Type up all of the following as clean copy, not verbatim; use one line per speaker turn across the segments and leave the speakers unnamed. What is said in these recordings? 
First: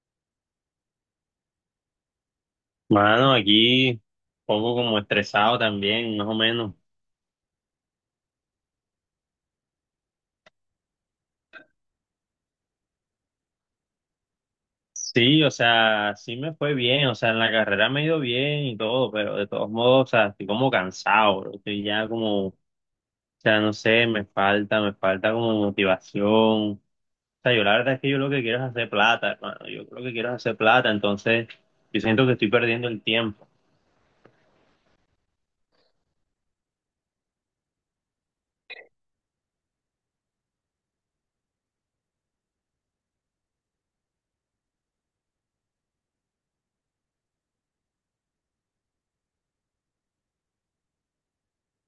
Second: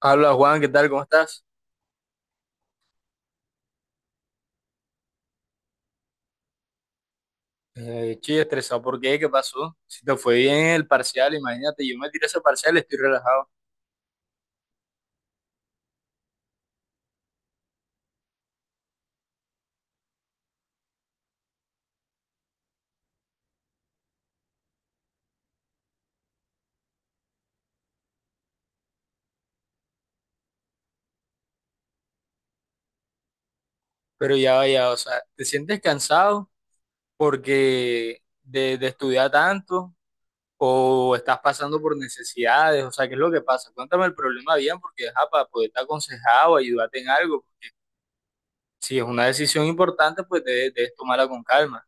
Habla Juan, ¿qué tal? ¿Cómo estás?
Mano, aquí un poco como estresado también, más o menos.
Estoy estresado. ¿Por qué? ¿Qué pasó? Si te fue bien el parcial, imagínate, yo me tiré ese parcial, estoy relajado.
Sí, o sea, sí me fue bien, o sea, en la carrera me ha ido bien y todo, pero de todos modos, o sea, estoy como cansado, bro. Estoy ya como, o sea, no sé, me falta como motivación. O sea, yo la verdad es que yo lo que quiero es hacer plata, hermano. Yo lo que quiero es hacer plata, entonces yo siento que estoy perdiendo el tiempo.
Pero ya vaya, o sea, ¿te sientes cansado porque de estudiar tanto o estás pasando por necesidades? O sea, ¿qué es lo que pasa? Cuéntame el problema bien porque, ajá, para poderte aconsejar o ayudarte en algo. Si es una decisión importante, pues debes tomarla con calma.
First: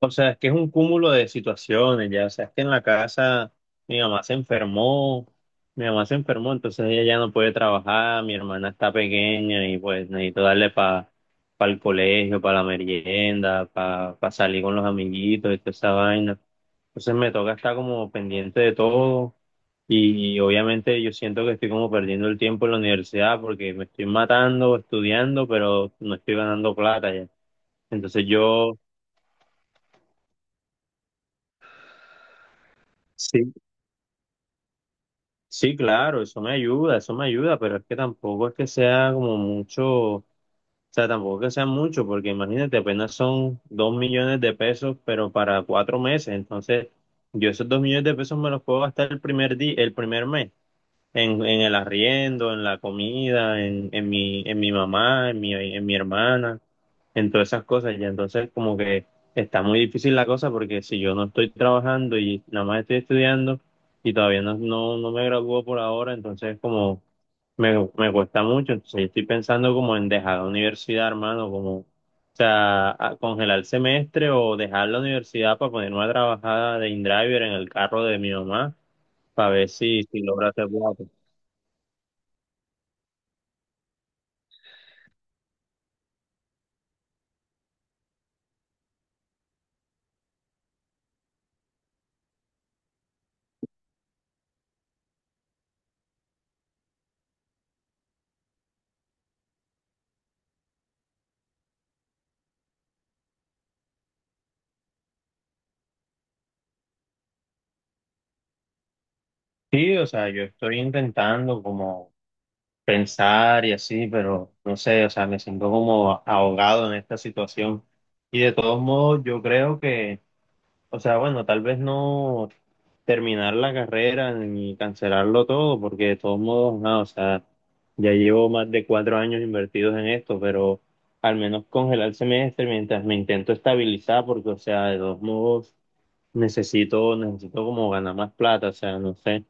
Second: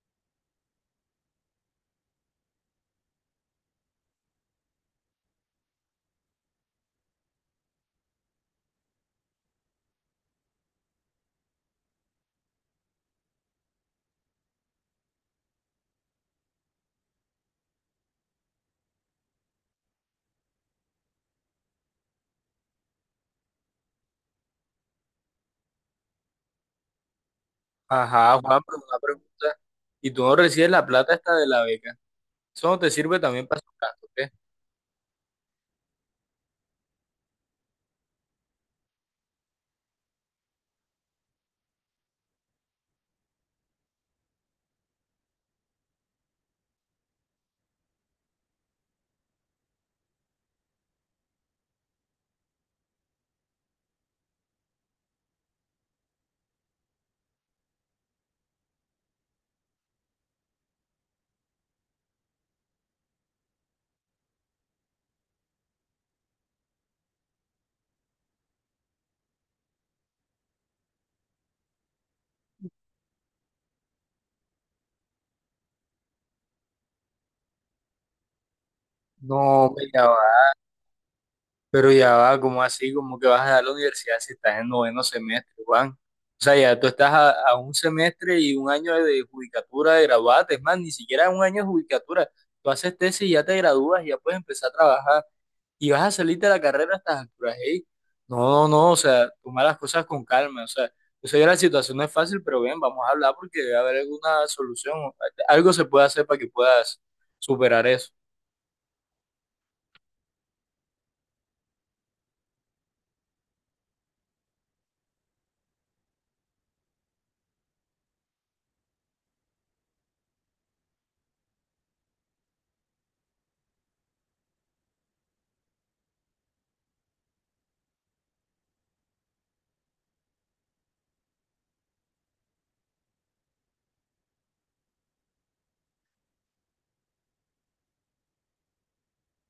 O sea, es que es un cúmulo de situaciones, ya. O sea, es que en la casa mi mamá se enfermó, mi mamá se enfermó, entonces ella ya no puede trabajar, mi hermana está pequeña y pues necesito darle para el colegio, para la merienda, para salir con los amiguitos y toda esa vaina. Entonces me toca estar como pendiente de todo y obviamente yo siento que estoy como perdiendo el tiempo en la universidad porque me estoy matando estudiando, pero no estoy ganando plata ya. Entonces
Ajá, Juan, pero
yo.
una pregunta. ¿Y tú no recibes la plata esta de la beca? Eso no te sirve también
Sí,
para sus gastos.
sí, claro, eso me ayuda, pero es que tampoco es que sea como mucho, o sea, tampoco es que sea mucho, porque imagínate, apenas son 2 millones de pesos, pero para 4 meses, entonces yo esos 2 millones de pesos me los puedo gastar el primer día, el primer mes, en el arriendo, en la comida, en mi mamá, en mi hermana, en todas esas cosas. Ya, entonces como que está muy difícil la cosa porque si yo no estoy trabajando y nada más estoy estudiando y todavía no, no, no me gradúo por ahora, entonces como me cuesta mucho. Entonces yo estoy pensando como en dejar la universidad, hermano, como, o sea, congelar el semestre o dejar la universidad para poner una trabajada de InDriver en el carro de mi mamá
No,
para ver
hombre,
si,
ya
si
va.
logra hacer plata.
Pero ya va, ¿cómo así? ¿Cómo que vas a dar la universidad si estás en noveno semestre, Juan? O sea, ya tú estás a un semestre y un año de judicatura de graduarte. Es más, ni siquiera un año de judicatura. Tú haces tesis y ya te gradúas, y ya puedes empezar a trabajar y vas a salirte de la carrera a estas alturas. Ey. No, no, no, o sea, toma las cosas con calma. O sea, yo sé que la situación no es fácil, pero ven, vamos a hablar porque debe haber alguna solución. Algo se puede hacer para que puedas superar eso.
Sí, o sea, yo estoy intentando como pensar y así, pero no sé, o sea, me siento como ahogado en esta situación. Y de todos modos, yo creo que, o sea, bueno, tal vez no terminar la carrera ni cancelarlo todo, porque de todos modos, no, o sea, ya llevo más de 4 años invertidos en esto, pero al menos congelar el semestre mientras me intento estabilizar, porque, o sea, de todos modos, necesito como ganar más plata, o sea, no sé.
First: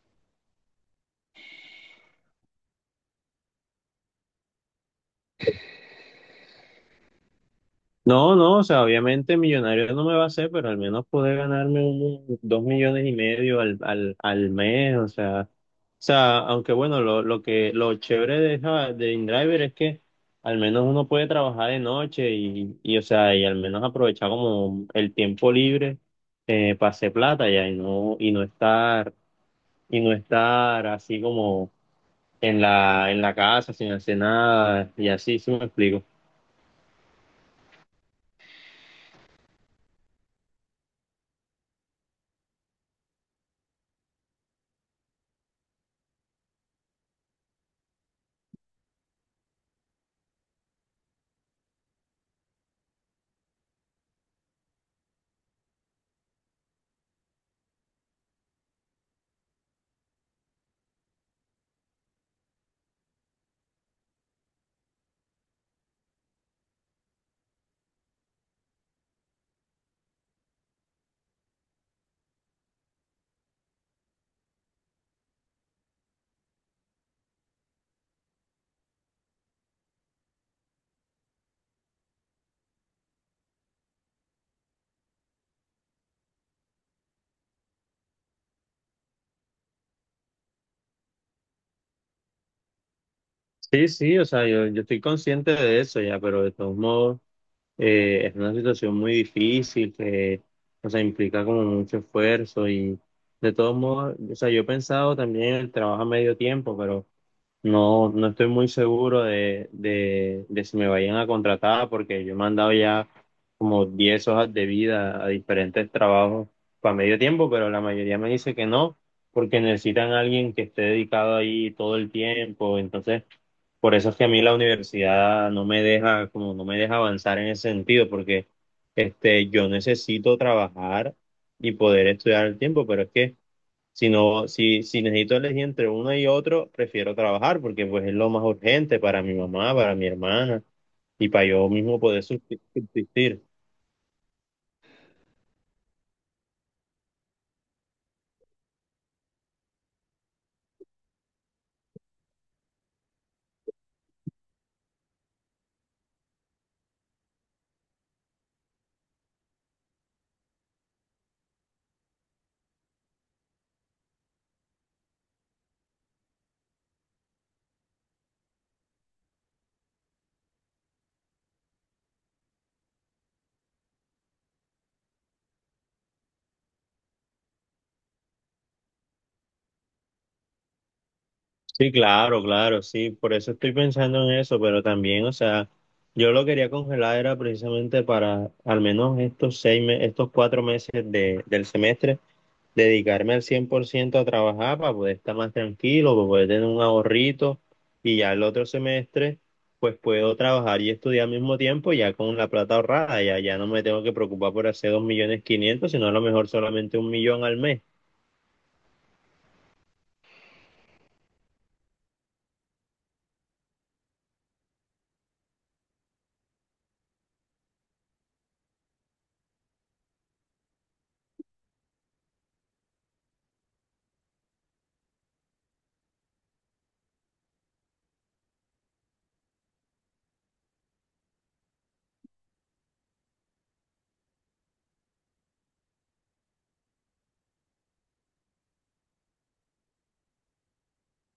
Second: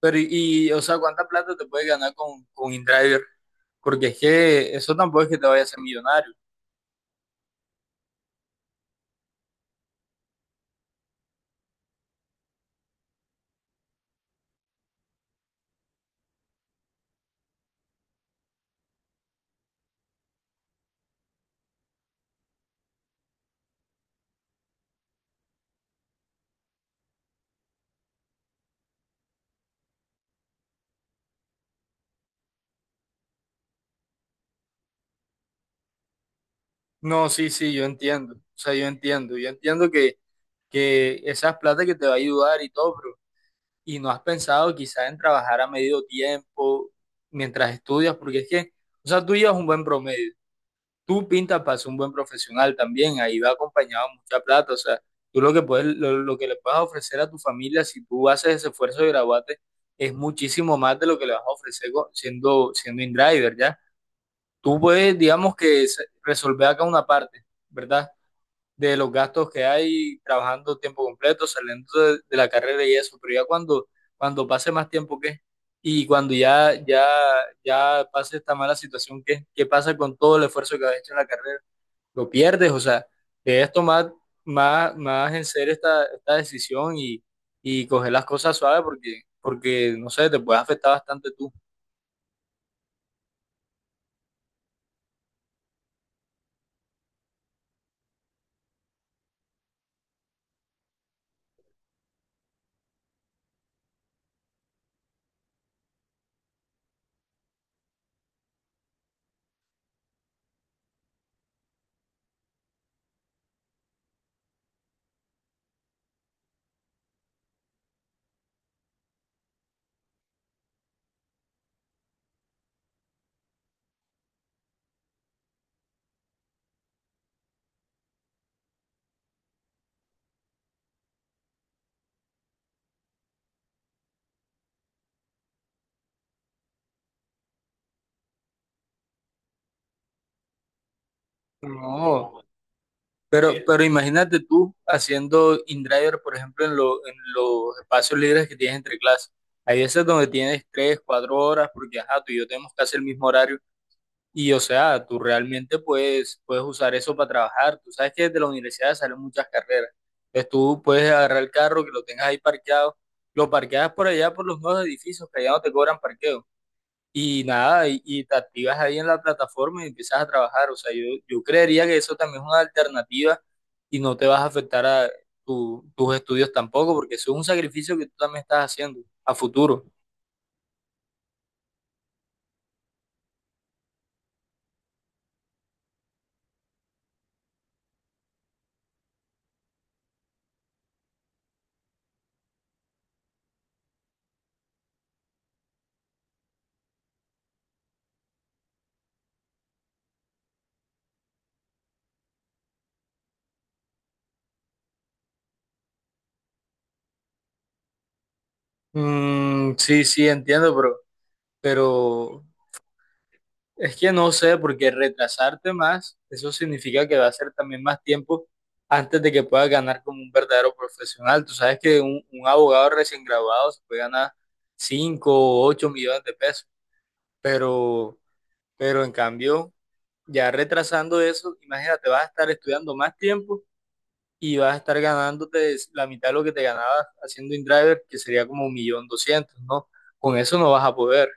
Pero o sea, ¿cuánta plata te puedes ganar con InDriver? Porque es que eso tampoco es que te vaya a hacer millonario.
No, no, o sea, obviamente millonario no me va a hacer, pero al menos poder ganarme un, 2,5 millones al mes, o sea, aunque bueno, lo chévere de InDriver es que al menos uno puede trabajar de noche, o sea, y al menos aprovechar como el tiempo libre, para hacer plata ya y no estar así como en la casa sin hacer nada y así, si me explico.
No, sí, sí, yo entiendo. O sea, yo entiendo. Yo entiendo que esas plata que te va a ayudar y todo, pero ¿y no has pensado quizás en trabajar a medio tiempo mientras estudias? Porque es que, o sea, tú llevas un buen promedio. Tú pintas para ser un buen profesional también, ahí va acompañado mucha plata. O sea, tú lo que puedes, lo que le puedes ofrecer a tu familia si tú haces ese esfuerzo de graduarte es muchísimo más de lo que le vas a ofrecer siendo, siendo in-driver, ¿ya? Tú puedes, digamos que resolver acá una parte, ¿verdad? De los gastos que hay trabajando tiempo completo, saliendo de la carrera y eso, pero ya cuando pase más tiempo, ¿qué? Y cuando ya pase esta mala situación, ¿qué? ¿Qué pasa con todo el esfuerzo que has hecho en la carrera? Lo pierdes, o sea, debes tomar más en serio esta decisión y coger las cosas suaves porque, porque, no sé, te puede afectar bastante tú.
Sí, sí, o sea, yo estoy consciente de eso ya, pero de todos modos, es una situación muy difícil que, o sea, implica como mucho esfuerzo y de todos modos, o sea, yo he pensado también en el trabajo a medio tiempo, pero no, no estoy muy seguro de si me vayan a contratar porque yo he mandado ya como 10 hojas de vida a diferentes trabajos para medio tiempo, pero la mayoría me dice que no, porque necesitan a alguien que esté dedicado ahí todo el tiempo, entonces. Por eso es que a mí la universidad no me deja, como no me deja avanzar en ese sentido, porque yo necesito trabajar y poder estudiar al tiempo, pero es que si no, si, si necesito elegir entre uno y otro, prefiero trabajar, porque pues es lo más urgente para mi mamá, para mi hermana, y para yo mismo poder
No,
subsistir.
pero imagínate tú haciendo in-driver, por ejemplo, en, en los espacios libres que tienes entre clases. Hay veces donde tienes 3, 4 horas, porque ajá, tú y yo tenemos casi el mismo horario. Y o sea, tú realmente puedes, puedes usar eso para trabajar. Tú sabes que desde la universidad salen muchas carreras. Entonces tú puedes agarrar el carro que lo tengas ahí parqueado, lo parqueas por allá por los nuevos edificios que allá no te cobran parqueo. Y nada, y te activas ahí en la plataforma y empiezas a trabajar. O sea, yo creería que eso también es una alternativa y no te vas a afectar a tus estudios tampoco, porque eso es un sacrificio que tú también estás haciendo a futuro.
Sí, claro, claro, sí, por eso estoy pensando en eso, pero también, o sea, yo lo quería congelar era precisamente para al menos estos cuatro meses de, del semestre, dedicarme al 100% a trabajar para poder estar más tranquilo, para poder tener un ahorrito y ya el otro semestre, pues puedo trabajar y estudiar al mismo tiempo ya con la plata ahorrada, ya, ya no me tengo que preocupar por hacer 2.500.000, sino a lo mejor solamente 1 millón al mes.
Sí, sí, entiendo, pero es que no sé, porque retrasarte más, eso significa que va a ser también más tiempo antes de que puedas ganar como un verdadero profesional. Tú sabes que un abogado recién graduado se puede ganar 5 o 8 millones de pesos, pero, pero en cambio, ya retrasando eso, imagínate, vas a estar estudiando más tiempo y vas a estar ganándote la mitad de lo que te ganabas haciendo InDriver, que sería como 1.200.000, ¿no? Con eso no vas a poder.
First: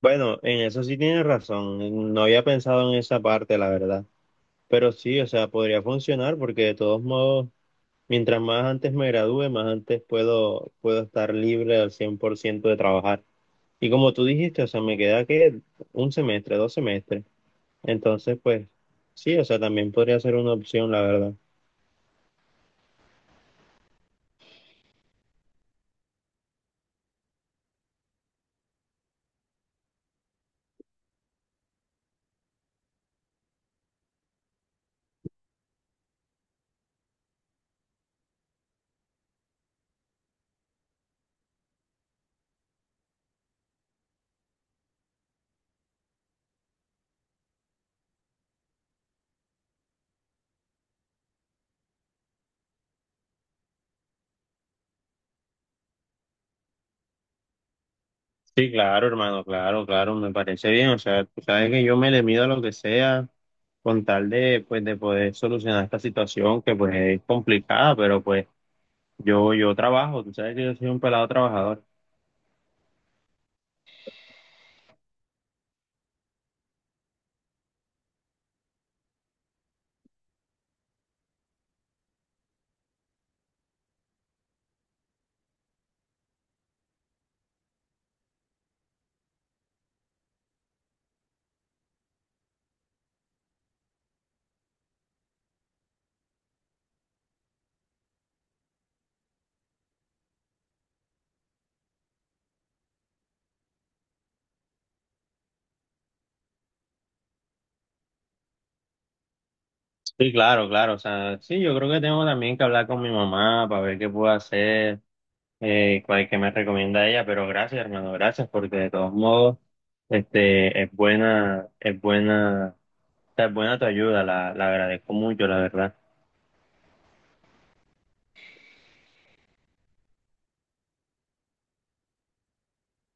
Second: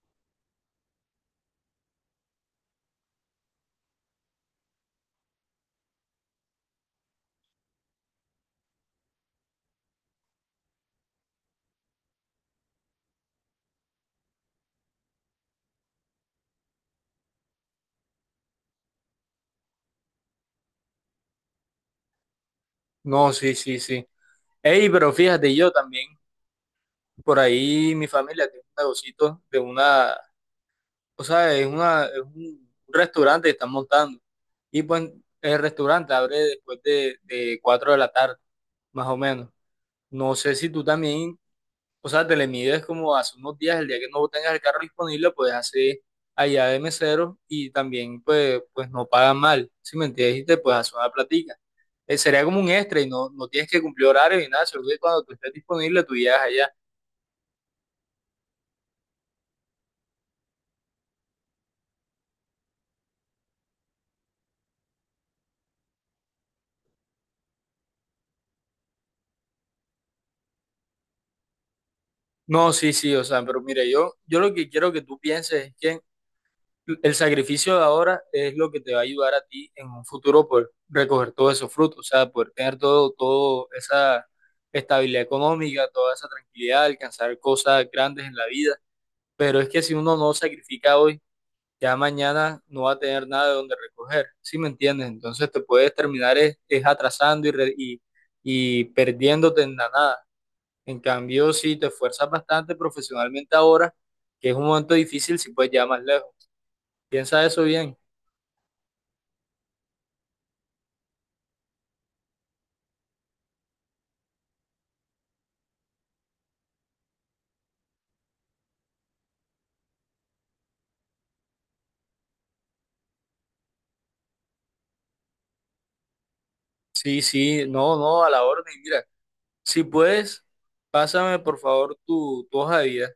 Bueno, en eso sí tienes razón. No había pensado en esa parte, la verdad. Pero sí, o sea, podría funcionar porque de todos modos, mientras más antes me gradúe, más antes puedo estar libre al 100% de trabajar. Y como tú dijiste, o sea, me queda que un semestre, dos semestres. Entonces, pues sí, o sea, también podría ser una opción, la verdad.
No, sí, sí, sí. Ey, pero fíjate, yo también por ahí mi familia tiene un negocito de una, o sea, es una, es un restaurante que están montando. Y pues el restaurante abre después de 4 de la tarde, más o menos. No sé si tú también, o sea, te le mides como hace unos días, el día que no tengas el carro disponible, puedes hacer allá de mesero y también pues, pues no pagan mal, si me entiendes, y te puedes hacer una platica. Sería como un extra y no, no tienes que cumplir horario ni nada, solo que cuando tú estés disponible tú llegas allá.
Sí, claro, hermano, claro, claro, me parece bien. O sea, tú sabes que yo me le mido a lo que sea con tal de, pues, de poder solucionar esta situación que, pues, es complicada, pero, pues, yo trabajo, tú sabes que yo soy un pelado trabajador.
No, sí, sí, o sea, pero mira, yo lo que quiero que tú pienses es que el sacrificio de ahora es lo que te va a ayudar a ti en un futuro por recoger todos esos frutos, o sea, poder tener todo, todo esa estabilidad económica, toda esa tranquilidad, alcanzar cosas grandes en la vida. Pero es que si uno no sacrifica hoy, ya mañana no va a tener nada de donde recoger, ¿sí me entiendes? Entonces te puedes terminar es atrasando y y perdiéndote en la nada. En cambio, si te esfuerzas bastante profesionalmente ahora, que es un momento difícil, si puedes llegar más lejos. Piensa eso bien.
Sí, claro, claro, o sea, sí, yo creo que tengo también que hablar con mi mamá para ver qué puedo hacer, cuál que me recomienda ella, pero gracias, hermano, gracias, porque de todos modos, es buena, o sea, es buena tu ayuda, la agradezco mucho, la verdad.
Sí, sí, no, no, a la orden. Mira, si puedes, pásame por favor tu hoja de vida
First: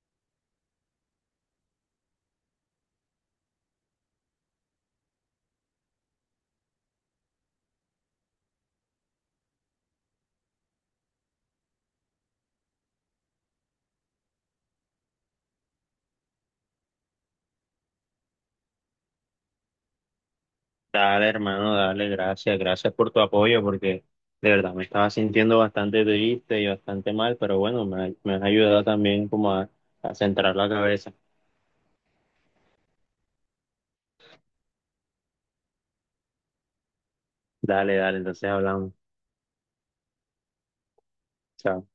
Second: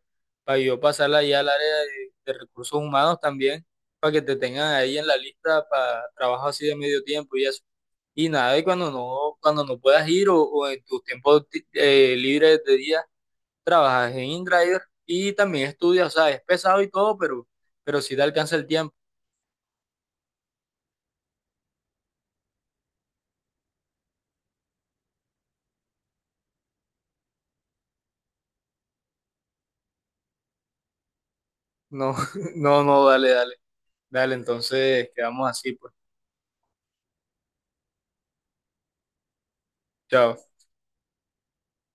para yo pasarla ya al área de recursos humanos también, para que te tengan ahí en la lista para trabajo así de medio tiempo y eso. Y nada, y cuando no puedas ir o en tus tiempos libres de día trabajas en InDriver y también estudias, o sea, es pesado y todo, pero si te alcanza el tiempo.
Dale, hermano, dale, gracias, gracias por tu apoyo, porque de verdad me estaba sintiendo bastante triste y bastante mal, pero bueno, me has ayudado también como a centrar la cabeza.
No, no, no, dale, dale, entonces quedamos así, pues.
Dale, dale, entonces hablamos.
Chao.
Chao.